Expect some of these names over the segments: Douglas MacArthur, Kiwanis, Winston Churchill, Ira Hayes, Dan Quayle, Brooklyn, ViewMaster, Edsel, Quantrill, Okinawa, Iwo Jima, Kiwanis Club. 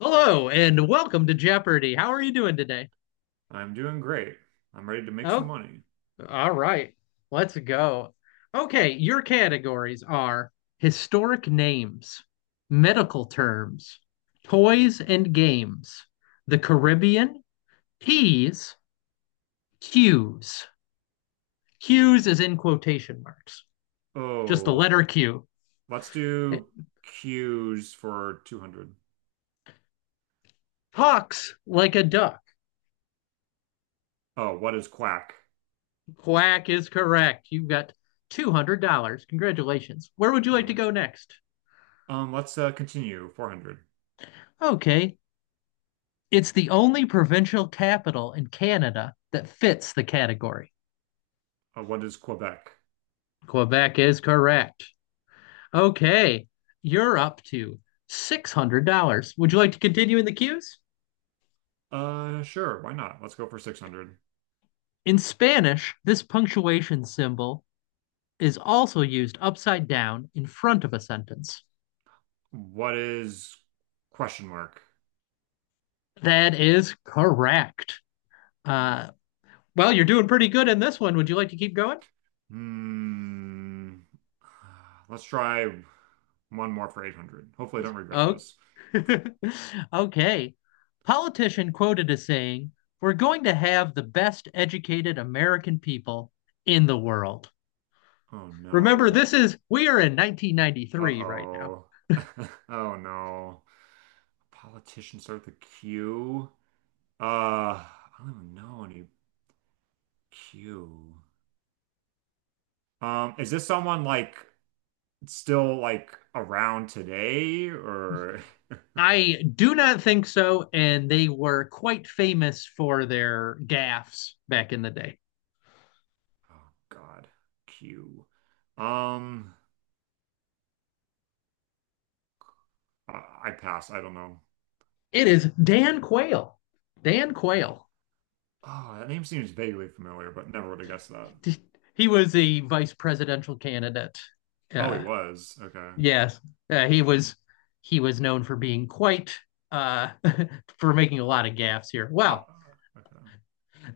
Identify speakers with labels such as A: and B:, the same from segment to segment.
A: Hello and welcome to Jeopardy. How are you doing today?
B: I'm doing great. I'm ready to make some
A: Oh,
B: money.
A: all right. Let's go. Okay, your categories are historic names, medical terms, toys and games, the Caribbean, P's, Q's. Q's is in quotation marks, just the
B: Oh,
A: letter Q.
B: let's
A: It
B: do Q's for 200.
A: talks like a duck.
B: Oh, what is quack?
A: Quack is correct. You've got $200. Congratulations. Where would you
B: All
A: like to
B: right.
A: go next?
B: Let's continue 400.
A: Okay. It's the only provincial capital in Canada that fits the category.
B: What is Quebec?
A: Quebec is correct. Okay, you're up to $600. Would you like to continue in the cues?
B: Sure, why not? Let's go for 600.
A: In Spanish, this punctuation symbol is also used upside down in front of a sentence.
B: What is question mark?
A: That is correct. Uh, well, you're doing pretty good in this one. Would you like to keep going?
B: Hmm. Let's try one more for 800. Hopefully, I don't regret
A: Okay.
B: this.
A: Okay. Politician quoted as saying, we're going to have the best educated American people in the world.
B: Oh
A: Remember,
B: no.
A: we are in 1993 right now.
B: Uh-oh. Oh no. Politicians start with a Q. I don't even know any Q. Is this someone like still like around today or
A: I do not think so. And they were quite famous for their gaffes back in the day.
B: oh God, Q. Um, I pass. I don't know.
A: It is Dan Quayle. Dan Quayle.
B: Oh, that name seems vaguely familiar, but never would have guessed that.
A: He was the vice presidential candidate.
B: Oh, he
A: Uh,
B: was. Okay.
A: yes, he was. He was known for being quite uh, for making a lot of gaffes here.
B: Uh,
A: Well,
B: uh, okay.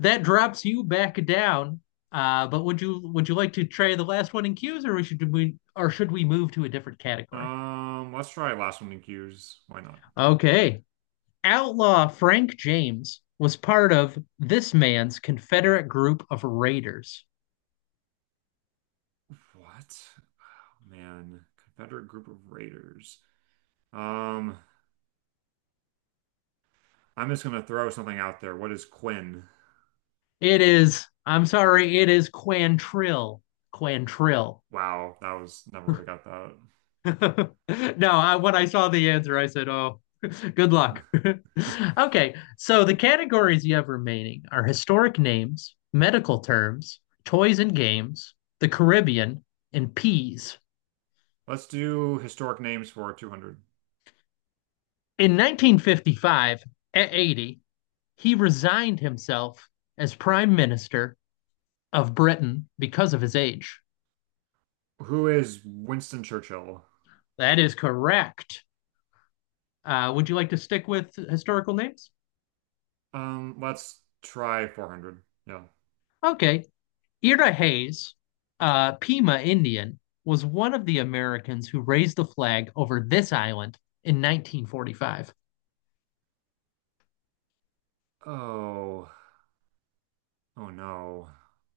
A: that drops you back down. But would you like to try the last one in cues, or should we move to a different category?
B: Let's try last one in Q's. Why not?
A: Okay, outlaw Frank James was part of this man's Confederate group of raiders.
B: What? Oh, man. Confederate group of raiders. Um, I'm just gonna throw something out there. What is Quinn?
A: It is, I'm sorry, it is Quantrill. Quantrill.
B: Wow, that was never would have got
A: No, I, when I saw the answer, I said, oh, good
B: that.
A: luck. Okay, so the categories you have remaining are historic names, medical terms, toys and games, the Caribbean, and peas.
B: Let's do historic names for 200.
A: In 1955, at 80, he resigned himself as Prime Minister of Britain because of his age.
B: Who is Winston Churchill?
A: That is correct. Would you like to stick with historical names?
B: Let's try 400. Yeah.
A: Okay. Ira Hayes, Pima Indian, was one of the Americans who raised the flag over this island in 1945.
B: Oh, oh no.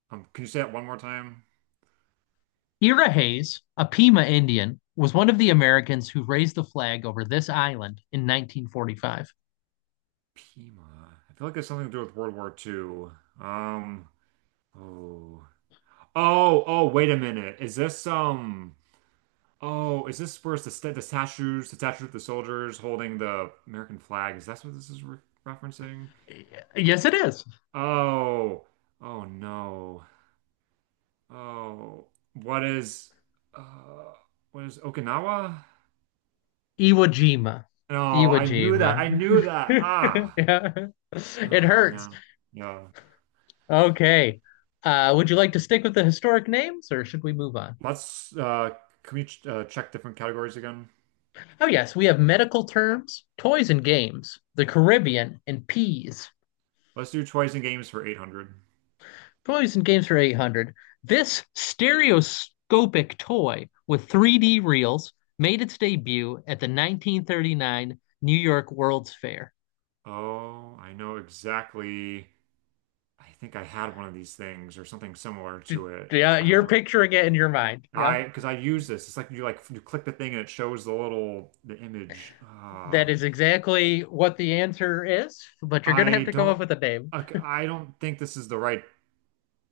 B: Can you say that one more time?
A: Ira Hayes, a Pima Indian, was one of the Americans who raised the flag over this island in 1945.
B: Pima. I feel like it's something to do with World War II. Um, oh. Oh, oh, wait a minute. Is this um Oh, is this where's the sta the statues, the statue of the soldiers holding the American flag? Is that what this is re referencing?
A: Yes, it is.
B: Oh, oh no. Oh, what is uh what is Okinawa?
A: Iwo Jima.
B: No,
A: Iwo
B: I knew
A: Jima.
B: that. I knew that. Ah.
A: Yeah. It
B: Ah,
A: hurts.
B: man. Yeah.
A: Okay. Would you like to stick with the historic names or should we move on?
B: Let's can we ch Check different categories again?
A: Oh, yes, we have medical terms, toys and games, the Caribbean, and peas.
B: Let's do toys and games for 800.
A: Toys and games for 800. This stereoscopic toy with 3D reels made its debut at the 1939 New York World's Fair.
B: Oh, I know exactly. I think I had one of these things or something similar to it.
A: Yeah,
B: I don't
A: you're
B: know.
A: picturing it in your mind. Yeah,
B: I Because I use this. It's like you click the thing and it shows the image.
A: that is exactly what the answer is, but you're gonna have
B: I
A: to come up
B: don't.
A: with a name.
B: OK, I don't think this is the right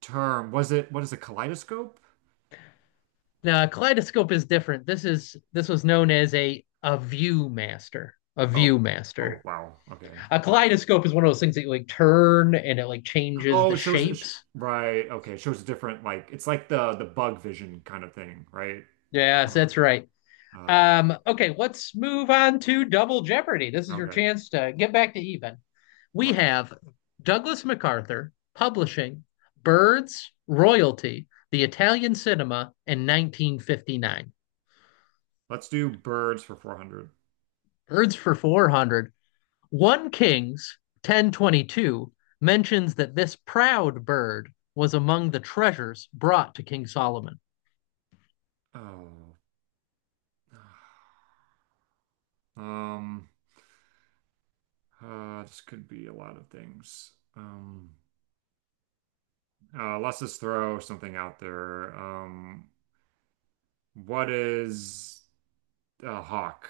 B: term. Was it? What is a kaleidoscope?
A: Now, a kaleidoscope is different. This was known as a ViewMaster, a
B: Oh.
A: ViewMaster.
B: Oh wow. Okay.
A: A kaleidoscope is one of those things that you like turn and it like changes
B: Oh,
A: the
B: it shows it sh
A: shapes.
B: right. Okay, it shows different like it's like the bug vision kind of thing, right?
A: Yes,
B: Or
A: that's right.
B: uh
A: Okay, let's move on to Double Jeopardy. This is your
B: okay.
A: chance to get back to even. We
B: Right.
A: have Douglas MacArthur, publishing, birds, royalty, the Italian cinema, and 1959.
B: Let's do birds for 400.
A: Birds for 400. One Kings 1022 mentions that this proud bird was among the treasures brought to King Solomon.
B: Oh. Um. This could be a lot of things. Let's just throw something out there. What is a hawk?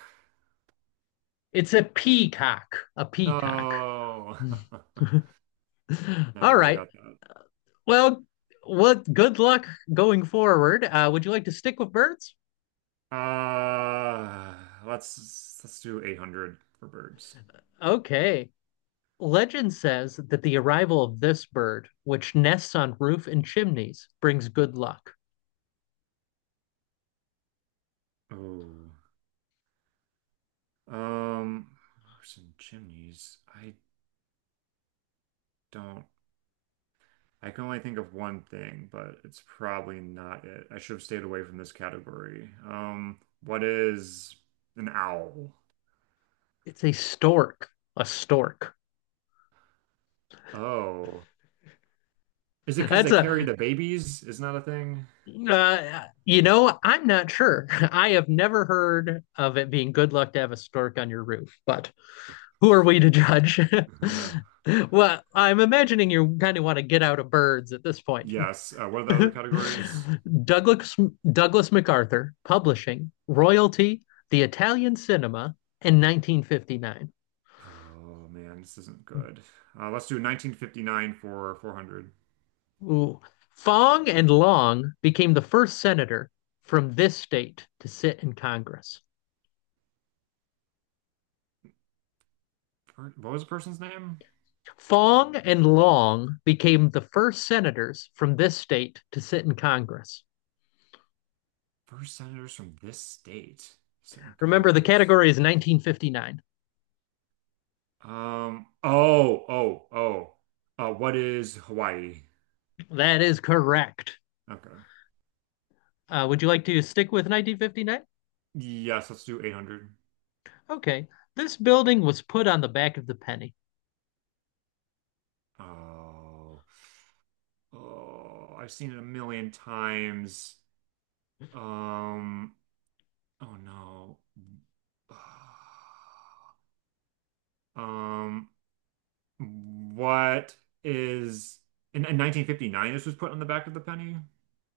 A: It's a peacock, a peacock.
B: No,
A: All
B: never would have
A: right.
B: got that.
A: Well, what good luck going forward. Would you like to stick with birds?
B: Uh, let's do 800 for birds.
A: Okay. Legend says that the arrival of this bird, which nests on roof and chimneys, brings good luck.
B: Oh, um, roofs and chimneys. I don't. I can only think of one thing, but it's probably not it. I should have stayed away from this category. What is an owl?
A: It's a stork. A stork.
B: Oh, is it because
A: That's
B: they carry
A: a,
B: the babies? Isn't that a thing?
A: you know, I'm not sure. I have never heard of it being good luck to have a stork on your roof, but who are we to judge? Well, I'm imagining you kind of want to get out of birds at this point.
B: Yes. What are the other categories?
A: Douglas Douglas MacArthur, publishing, royalty, the Italian cinema in 1959.
B: Oh man, this isn't good. Let's do 1959 for 400.
A: Ooh. Fong and Long became the first senator from this state to sit in Congress.
B: What was the person's name?
A: Fong and Long became the first senators from this state to sit in Congress.
B: First senators from this state sent in
A: Remember, the
B: Congress.
A: category is 1959.
B: Oh. Oh. Oh. What is Hawaii?
A: That is correct.
B: Okay.
A: Would you like to stick with 1959?
B: Yes, let's do 800.
A: Okay. This building was put on the back of the penny.
B: Oh, oh, I've seen it a million times. Um, oh no. Um, what is in 1959 this was put on the back of the penny?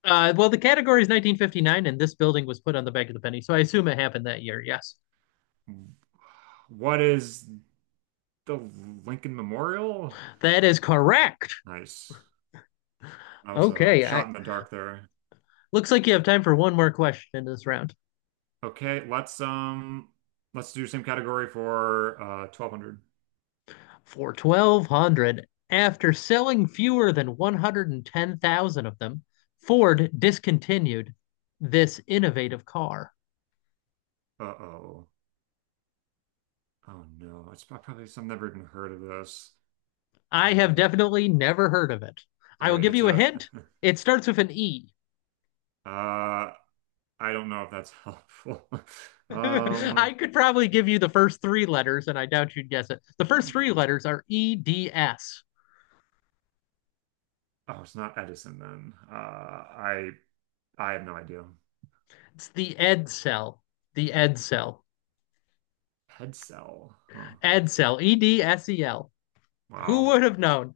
A: Well, the category is 1959, and this building was put on the back of the penny, so I assume it happened that year. Yes,
B: What is the Lincoln Memorial?
A: that is correct.
B: Nice. I was a
A: Okay,
B: shot
A: I,
B: in the dark there.
A: looks like you have time for one more question in this round.
B: Okay, let's do the same category for 1200.
A: For 1,200, after selling fewer than 110,000 of them, Ford discontinued this innovative car.
B: Uh-oh. Oh no, it's probably some never even heard of this.
A: I have
B: Um,
A: definitely never heard of it. I will
B: Great.
A: give
B: It's
A: you a
B: a
A: hint. It starts with an E.
B: uh I don't know if that's helpful. Um
A: I could probably give you the first three letters, and I doubt you'd guess it. The first three letters are EDS.
B: oh, it's not Edison then. I have no idea.
A: It's the Ed cell. The Ed cell.
B: Head cell. Huh.
A: Ed cell. Edsel. Who
B: Wow.
A: would have known?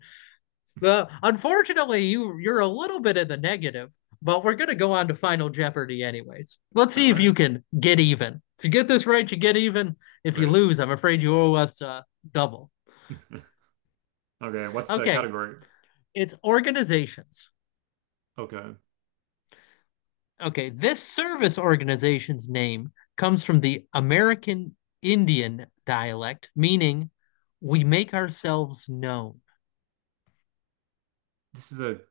A: The Unfortunately, you're a little bit in the negative, but we're gonna go on to Final Jeopardy anyways. Let's
B: All
A: see if
B: right.
A: you can get even. If you get this right, you get even. If you
B: Great.
A: lose, I'm afraid you owe us double.
B: Okay, what's the
A: Okay,
B: category?
A: it's organizations.
B: Okay.
A: Okay, this service organization's name comes from the American Indian dialect, meaning we make ourselves known.
B: This is a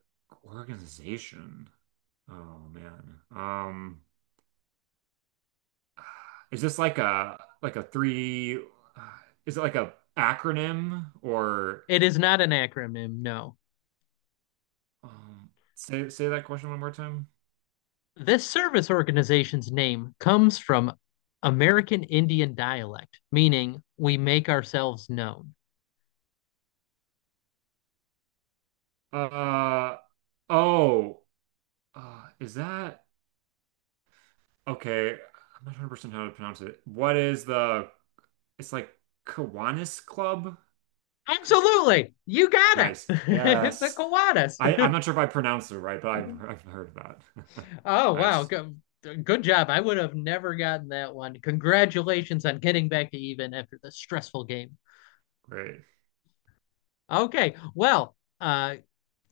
B: organization. Oh man. Is this like a three? Uh, is it like a acronym or
A: It is not an acronym, no.
B: say that question one more time?
A: This service organization's name comes from American Indian dialect, meaning we make ourselves known.
B: Uh oh. Is that okay? I'm not 100% how to pronounce it. What is the? It's like Kiwanis Club. K- k- k-
A: Absolutely. You got it.
B: Nice.
A: It's a
B: Yes. I'm
A: Kiwanis.
B: not sure if I pronounced it right, but I've I've heard of that.
A: Oh wow,
B: Nice.
A: good, good job. I would have never gotten that one. Congratulations on getting back to even after the stressful game.
B: Great.
A: Okay, well, uh,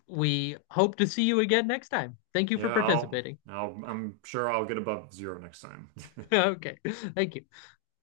A: we hope to see you again next time. Thank you for
B: Yeah.
A: participating.
B: I'm sure I'll get above zero next time.
A: Okay, thank you.